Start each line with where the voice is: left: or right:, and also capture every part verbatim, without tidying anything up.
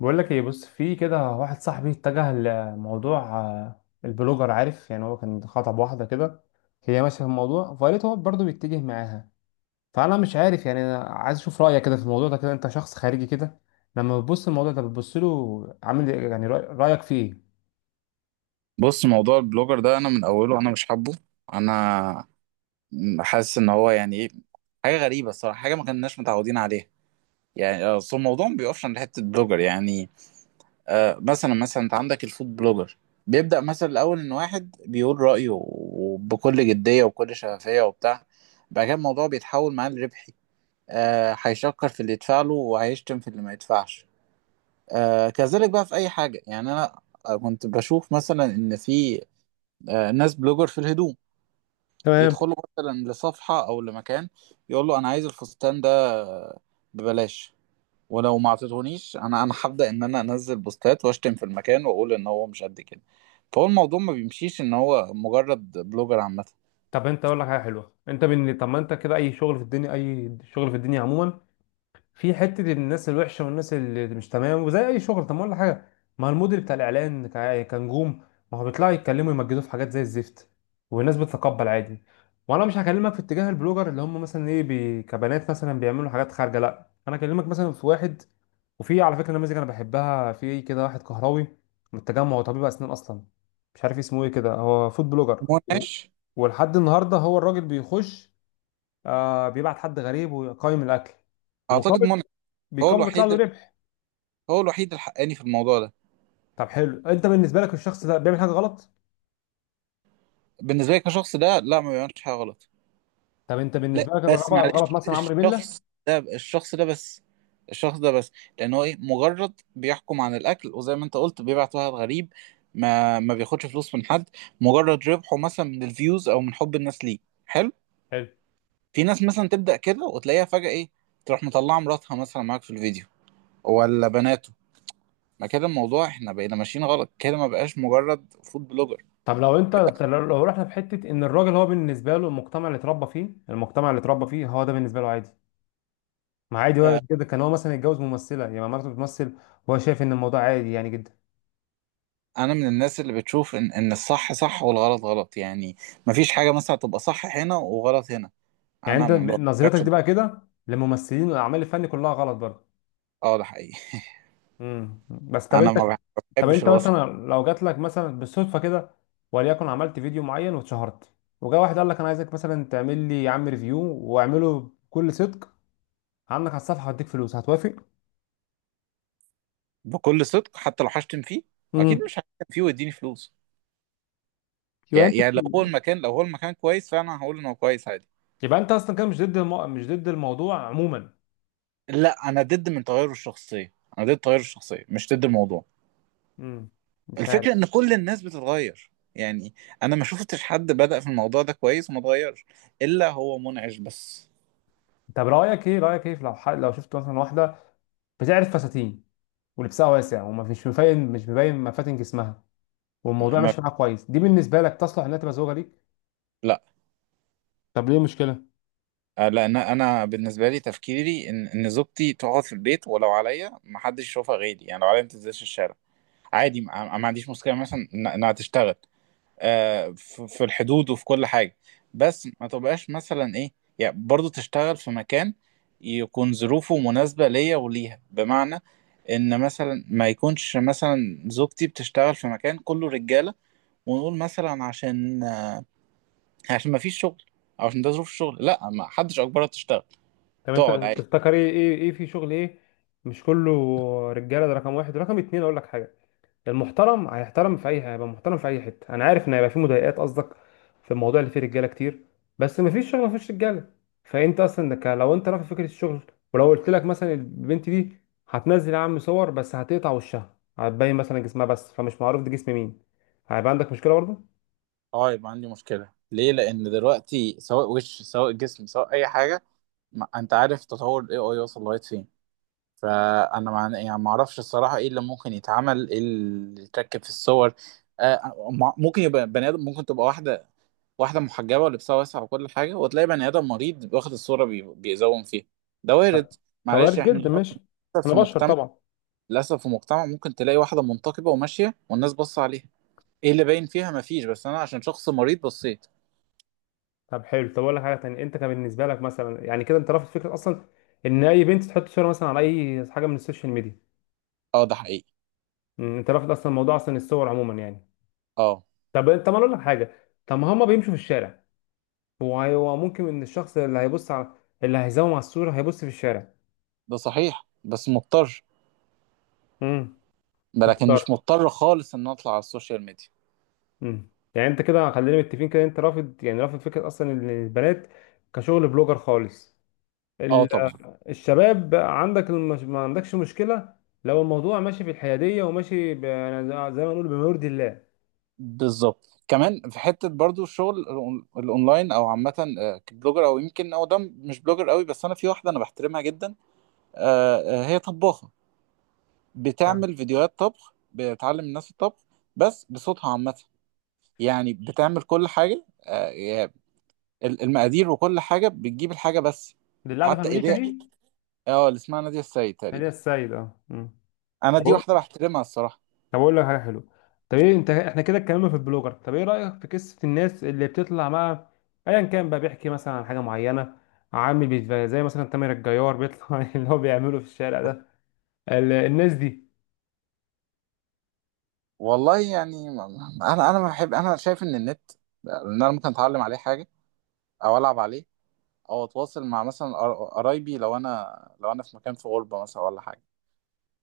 left: بقول لك ايه؟ بص، في كده واحد صاحبي اتجه لموضوع آه، البلوجر، عارف؟ يعني هو كان خطب واحده كده، هي ماشيه في الموضوع، فقالت هو برضه بيتجه معاها. فانا مش عارف، يعني انا عايز اشوف رايك كده في الموضوع ده، كده انت شخص خارجي كده، لما بتبص الموضوع ده بتبص له عامل إيه؟ يعني رأي- رايك فيه ايه؟
right: بص، موضوع البلوجر ده انا من اوله، انا مش حابه. انا حاسس ان هو يعني ايه، حاجه غريبه الصراحه، حاجه ما كناش متعودين عليها. يعني آه، اصل الموضوع ما بيقفش عند حته بلوجر يعني. آه مثلا مثلا انت عندك الفود بلوجر. بيبدا مثلا الاول ان واحد بيقول رايه، وبكل جديه وبكل شفافيه وبتاع. بعد كده الموضوع بيتحول معاه لربحي. آه هيشكر في اللي يدفع له وهيشتم في اللي ما يدفعش. آه كذلك بقى في اي حاجه. يعني انا آه، كنت بشوف مثلا ان في آه ناس بلوجر في الهدوم.
left: تمام.
right: يدخله مثلا لصفحة أو لمكان، يقول له أنا عايز الفستان ده ببلاش. ولو ما اعطيتهونيش، أنا أنا هبدأ إن أنا أنزل بوستات وأشتم في المكان وأقول إن هو مش قد كده. فهو الموضوع ما بيمشيش إن هو مجرد بلوجر عامة.
left: طب انت اقول لك حاجه حلوه، انت بن... طب ما انت كده اي شغل في الدنيا، اي شغل في الدنيا عموما في حته الناس الوحشه والناس اللي مش تمام، وزي اي شغل، طب ما اقول لك حاجه، ما المدير بتاع الاعلان ك- كنجوم، ما هو بيطلعوا يتكلموا يمجدوه في حاجات زي الزفت، والناس بتتقبل عادي. وانا مش هكلمك في اتجاه البلوجر اللي هم مثلا ايه بي... كبنات مثلا بيعملوا حاجات خارجه، لا، انا اكلمك مثلا في واحد. وفي على فكره نماذج انا بحبها في كده، واحد كهراوي من التجمع، هو طبيب اسنان اصلا، مش عارف اسمه ايه كده، هو فود بلوجر و...
right: منعش.
left: ولحد النهارده هو الراجل بيخش، آه، بيبعت حد غريب ويقيم الاكل،
right: أعتقد
left: ومقابل
right: منعش. هو
left: بيكون بيطلع له
right: الوحيد
left: ربح.
right: هو الوحيد الحقاني في الموضوع ده.
left: طب حلو، انت بالنسبه لك الشخص ده بيعمل حاجه غلط؟
right: بالنسبة لي كشخص ده، لا، ما بيعملش حاجة غلط.
left: طب انت
right: لا
left: بالنسبه لك الغلط،
right: بس معلش،
left: الغلط مثلا عمرو بيلا.
right: الشخص ده الشخص ده بس الشخص ده بس، لان هو ايه مجرد بيحكم عن الاكل، وزي ما انت قلت بيبعت واحد غريب. ما ما بياخدش فلوس من حد، مجرد ربحه مثلا من الفيوز او من حب الناس ليه. حلو.
left: حلو.
right: في ناس مثلا تبدا كده وتلاقيها فجاه ايه، تروح مطلعه مراتها مثلا معاك في الفيديو ولا بناته. ما كده الموضوع احنا بقينا ماشيين غلط كده، ما بقاش مجرد فود بلوجر.
left: طب لو انت، لو لو رحنا في حته ان الراجل هو بالنسبه له المجتمع اللي اتربى فيه، المجتمع اللي اتربى فيه هو ده بالنسبه له عادي، ما عادي، هو
right: آه،
left: كده كان هو مثلا يتجوز ممثله، يعني مراته بتمثل، وهو شايف ان الموضوع عادي يعني جدا.
right: انا من الناس اللي بتشوف ان ان الصح صح والغلط غلط يعني. مفيش حاجه مثلا تبقى صح هنا وغلط هنا.
left: يعني
right: انا
left: انت ب-
right: ما
left: نظرتك
right: بحبش.
left: دي بقى كده للممثلين والاعمال الفني كلها غلط برضه؟
right: اه ده حقيقي.
left: امم بس طب
right: انا
left: انت
right: ما
left: طب
right: بحبش
left: انت
right: الوسط.
left: مثلا لو جات لك مثلا بالصدفه كده، وليكن عملت فيديو معين واتشهرت، وجا واحد قال لك انا عايزك مثلا تعمل لي يا عم ريفيو، واعمله بكل صدق عنك على الصفحه واديك فلوس، هتوافق؟
right: بكل صدق حتى لو هشتم فيه. اكيد
left: امم
right: مش هشتم فيه ويديني فلوس.
left: يبقى انت
right: يعني يعني لو هو المكان لو هو المكان كويس فانا هقول ان هو كويس، عادي.
left: يبقى انت اصلا كده مش ضد المو... مش ضد الموضوع عموما؟
right: لا، انا ضد من تغير الشخصيه، انا ضد تغير الشخصيه، مش ضد الموضوع.
left: امم مش عارف.
right: الفكره ان كل الناس بتتغير يعني. انا ما شفتش حد بدأ في الموضوع ده كويس وما اتغيرش، الا هو منعش بس.
left: طب رايك ايه، رايك ايه في لو حد... لو شفت مثلا واحده بتعرف فساتين ولبسها واسع وما فيش مبين مش مبين مفاتن جسمها، والموضوع
right: ما
left: ماشي معاها كويس، دي بالنسبه لك تصلح انها تبقى زوجه ليك؟
right: لا.
left: طب ليه مشكله؟
right: آه، لان انا بالنسبه لي تفكيري ان ان زوجتي تقعد في البيت، ولو عليا ما حدش يشوفها غيري. يعني لو عليا ما تنزلش الشارع. عادي، ما ما عنديش مشكله مثلا إن- انها تشتغل، آه، في في الحدود وفي كل حاجه. بس ما تبقاش مثلا ايه، يعني برضو تشتغل في مكان يكون ظروفه مناسبه ليا وليها. بمعنى ان مثلا ما يكونش مثلا زوجتي بتشتغل في مكان كله رجاله، ونقول مثلا عشان عشان ما فيش شغل، أو عشان ده ظروف الشغل. لا، ما حدش اجبرها تشتغل،
left: طب انت
right: تقعد عادي.
left: تفتكر ايه ايه ايه في شغل ايه مش كله رجاله؟ ده رقم واحد. رقم اتنين، اقول لك حاجه، المحترم هيحترم في اي، هيبقى محترم في اي حته. انا عارف ان هيبقى في مضايقات قصدك في الموضوع اللي فيه رجاله كتير، بس مفيش شغل مفيش رجاله. فانت اصلا ك- لو انت رافض فكره الشغل، ولو قلت لك مثلا البنت دي هتنزل يا عم صور، بس هتقطع وشها، هتبين مثلا جسمها بس فمش معروف ده جسم مين، هيبقى عندك مشكله برضه؟
right: اه، يبقى عندي مشكلة. ليه؟ لأن دلوقتي سواء وش سواء جسم سواء أي حاجة، ما أنت عارف تطور ال إيه آي وصل لغاية فين. فأنا مع... يعني ما أعرفش الصراحة إيه اللي ممكن يتعمل، إيه اللي يتركب في الصور. آه مع- ممكن يبقى بني آدم، ممكن تبقى واحدة واحدة محجبة ولبسها واسع وكل حاجة، وتلاقي بني آدم مريض واخد الصورة بي... بيزوم فيها. ده
left: لا.
right: وارد.
left: كوارث
right: معلش إحنا
left: جدا، ماشي،
right: للأسف،
left: انا
right: في
left: بشر
right: مجتمع
left: طبعا.
right: للأسف في مجتمع ممكن تلاقي واحدة منتقبة وماشية والناس باصة عليها إيه اللي باين فيها؟ مفيش، بس أنا عشان شخص مريض بصيت.
left: طب حلو، طب اقول لك حاجه تانية، انت كان بالنسبه لك مثلا، يعني كده انت رافض فكره اصلا ان اي بنت تحط صوره مثلا على اي حاجه من السوشيال ميديا؟
right: اه ده حقيقي.
left: أمم، انت رافض اصلا موضوع اصلا الصور عموما يعني؟
right: اه
left: طب انت، ما اقول لك حاجه، طب ما هما بيمشوا في الشارع، هو هو ممكن ان الشخص اللي هيبص على، اللي هيزوم على الصوره هيبص في الشارع.
right: ده صحيح، بس مضطر.
left: امم
right: لكن مش
left: محتار.
right: مضطر خالص ان اطلع على السوشيال ميديا.
left: امم يعني انت كده خلينا متفقين كده، انت رافض، يعني رافض فكره اصلا ان البنات كشغل بلوجر خالص.
right: اه
left: ال-
right: طبعا.
left: الشباب بقى عندك المش... ما عندكش مشكلة لو الموضوع ماشي في الحيادية وماشي ب... يعني زي ما نقول بما يرضي الله.
right: بالظبط. كمان في حته برضو الشغل الأون- الاونلاين او عامه. آه، كبلوجر او يمكن، او ده مش بلوجر قوي، بس انا في واحده انا بحترمها جدا. آه، آه، هي طباخه،
left: آه.
right: بتعمل فيديوهات طبخ، بتعلم الناس الطبخ بس بصوتها عامه. يعني بتعمل كل حاجه، آه، يعني ال- المقادير وكل حاجه، بتجيب الحاجه بس.
left: دي اللي قاعدة في
right: حتى
left: أمريكا
right: ايديها.
left: دي.
right: اه اللي اسمها نادية السيد
left: نادية
right: تقريبا.
left: السيد، اه. مم.
right: انا
left: طب
right: دي
left: أقول
right: واحده بحترمها الصراحه.
left: طب أقول لك حاجة حلوة، طب إيه، أنت إحنا كده اتكلمنا في البلوجر، طب إيه رأيك في قصة الناس اللي بتطلع مع أيا كان بقى، بيحكي مثلا عن حاجة معينة، عامل بيتف- زي مثلا تامر الجيار بيطلع اللي هو بيعمله في الشارع ده، ال- الناس دي.
right: والله يعني ما- ما- انا انا ما بحب. انا شايف ان النت، ان انا ممكن اتعلم عليه حاجه، او العب عليه، او اتواصل مع مثلا قر- قرايبي لو انا لو انا في مكان في غربه مثلا ولا حاجه.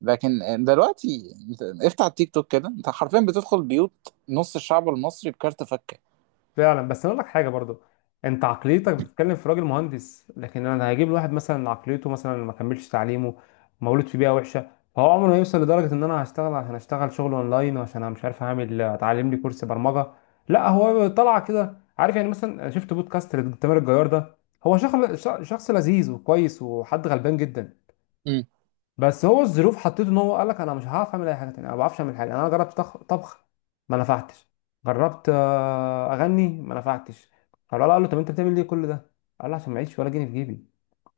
right: لكن دلوقتي انت افتح التيك توك كده، انت حرفيا بتدخل بيوت نص الشعب المصري بكارت فكه.
left: فعلا، بس انا اقول لك حاجه برضو، انت عقليتك بتتكلم في راجل مهندس، لكن انا هجيب لواحد مثلا عقليته مثلا ما كملش تعليمه، مولود في بيئه وحشه، فهو عمره ما هيوصل لدرجه ان انا هشتغل، عشان اشتغل شغل اونلاين، وعشان انا مش عارف اعمل، اتعلم لي كورس برمجه. لا هو طلع كده عارف، يعني مثلا أنا شفت بودكاست لتامر الجيار ده، هو شخص، شخص لذيذ وكويس وحد غلبان جدا، بس هو الظروف حطيته ان هو قال لك انا مش هعرف اعمل اي حاجه تانية، انا ما بعرفش اعمل حاجه، انا جربت طخ- طبخ ما نفعتش، جربت آه، اغني ما نفعتش، فالولد قال له طب انت بتعمل ليه كل ده، قال له عشان ما اعيش ولا جنيه في جيبي،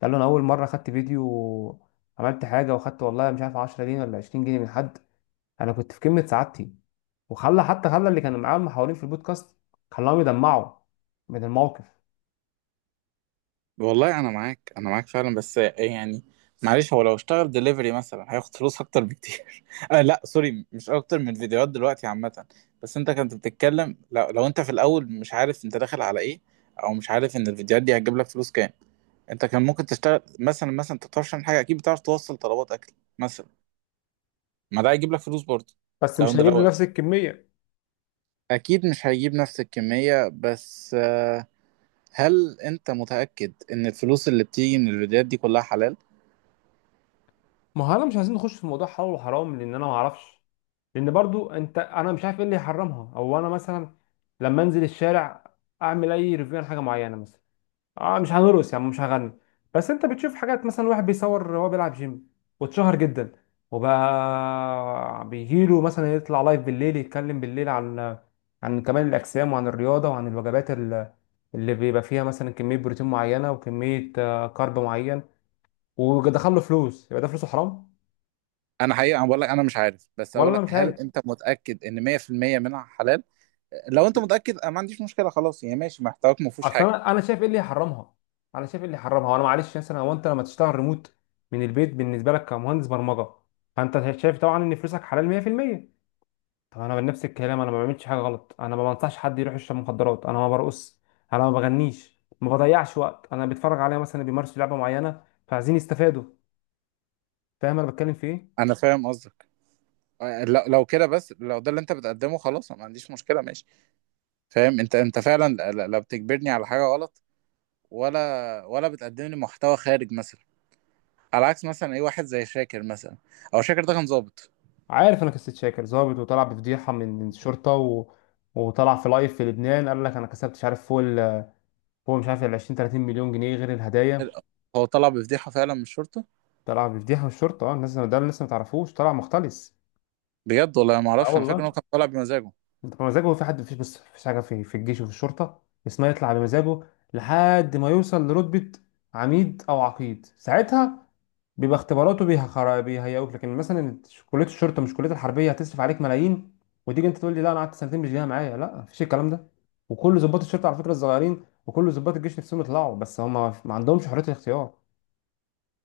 left: قال له انا اول مره خدت فيديو، عملت حاجه وخدت والله مش عارف عشرة جنيه ولا عشرين جنيه من حد، انا كنت في قمه سعادتي، وخلى، حتى خلى اللي كانوا معاه محاورين في البودكاست، خلاهم يدمعوا من الموقف.
right: والله انا معاك، انا معاك فعلا. بس يعني معلش، هو لو اشتغل دليفري مثلا هياخد فلوس اكتر بكتير. آه لا سوري، مش اكتر من الفيديوهات دلوقتي عامه. بس انت كنت بتتكلم، لو, لو انت في الاول مش عارف انت داخل على ايه، او مش عارف ان الفيديوهات دي هتجيب لك فلوس كام. انت كان ممكن تشتغل مثلا مثلا انت بتعرفش تعمل حاجه، اكيد بتعرف توصل طلبات اكل مثلا. ما ده هيجيب لك فلوس برضه.
left: بس
right: لو
left: مش
right: انت
left: هجيب
right: لو
left: لنفس الكميه.
right: اكيد مش هيجيب نفس الكميه، بس آه، هل انت متاكد ان الفلوس اللي بتيجي من الفيديوهات دي كلها حلال؟
left: ما هو انا مش عايزين نخش في موضوع حلال وحرام، لان انا ما اعرفش، لان برضو انت، انا مش عارف ايه اللي يحرمها، او انا مثلا لما انزل الشارع اعمل اي ريفيو عن حاجه معينه مثلا، اه مش هنرقص يعني، مش هغني، بس انت بتشوف حاجات مثلا واحد بيصور وهو بيلعب جيم، واتشهر جدا، وبقى بيجيله مثلا يطلع لايف بالليل، يتكلم بالليل عن، عن كمال الاجسام وعن الرياضه وعن الوجبات ال- اللي بيبقى فيها مثلا كميه بروتين معينه وكميه آه، كارب معين، ودخل له فلوس، يبقى ده فلوسه حرام؟
right: انا حقيقه انا بقول لك انا مش عارف، بس
left: ولا
right: اقول
left: انا
right: لك
left: مش
right: هل
left: عارف.
right: انت متاكد ان مية في المية منها حلال؟ لو انت متاكد انا ما عنديش مشكله خلاص يعني، ماشي محتواك ما فيهوش
left: اصل
right: حاجه.
left: انا انا شايف ايه اللي يحرمها، انا شايف ايه اللي يحرمها، وانا معلش مثلا، هو انت لما تشتغل ريموت من البيت بالنسبه لك كمهندس برمجه، فانت شايف طبعا ان فلوسك حلال مية في المية. طب انا بنفس الكلام، انا ما بعملش حاجه غلط، انا ما بنصحش حد يروح يشرب مخدرات، انا ما برقص، انا ما بغنيش، ما بضيعش وقت، انا بتفرج عليا مثلا بيمارسوا لعبه معينه فعايزين يستفادوا، فاهم انا بتكلم في ايه؟
right: انا فاهم قصدك. آه، لو لو كده بس، لو ده اللي انت بتقدمه خلاص أنا ما عنديش مشكله، ماشي. فاهم انت، انت فعلا لا لا بتجبرني على حاجه غلط، ولا ولا بتقدم لي محتوى خارج مثلا، على عكس مثلا اي واحد زي شاكر مثلا. او شاكر ده كان ظابط.
left: عارف انا قصه شاكر ظابط، وطلع بفضيحه من الشرطه و... وطلع في لايف في لبنان قال لك انا كسبت مش عارف فوق ال... هو مش عارف ال عشرين تلاتين مليون جنيه غير الهدايا،
right: هو طلع بفضيحه فعلا من الشرطه.
left: طلع بيفضيح من الشرطة، اه، الناس ده اللي لسه ما تعرفوش، طلع مختلس.
right: بجد والله ما
left: اه
right: اعرفش، انا فاكر ان
left: والله.
right: هو كان طالع بمزاجه.
left: انت بمزاجه في حد؟ مفيش، بس مفيش حاجة في في الجيش وفي الشرطة اسمها يطلع بمزاجه، لحد ما يوصل لرتبة عميد أو عقيد، ساعتها بيبقى اختباراته بيها خرا- بيهيئوك، لكن مثلا كلية الشرطة مش كلية الحربية هتصرف عليك ملايين، وتيجي انت تقول لي لا انا قعدت سنتين مش جايه معايا، لا مفيش الكلام ده، وكل ضباط الشرطة على فكرة الصغيرين وكل ضباط الجيش نفسهم يطلعوا، بس هم ما عندهمش حرية الاختيار.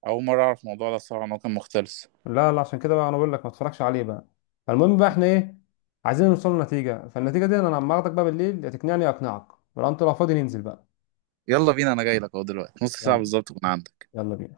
right: اول مره اعرف الموضوع ده الصراحه ان هو كان مختلس.
left: لا، لا، عشان كده بقى انا بقول لك ما تتفرجش عليه بقى. المهم بقى، احنا ايه؟ عايزين نوصل لنتيجة، فالنتيجة دي انا لما اخدك بقى بالليل، يا تقنعني يا اقنعك، ولو انت، لو فاضي ننزل بقى.
right: يلا بينا، انا جاي لك اهو دلوقتي، نص ساعة
left: يلا.
right: بالظبط كنا عندك.
left: يلا بينا.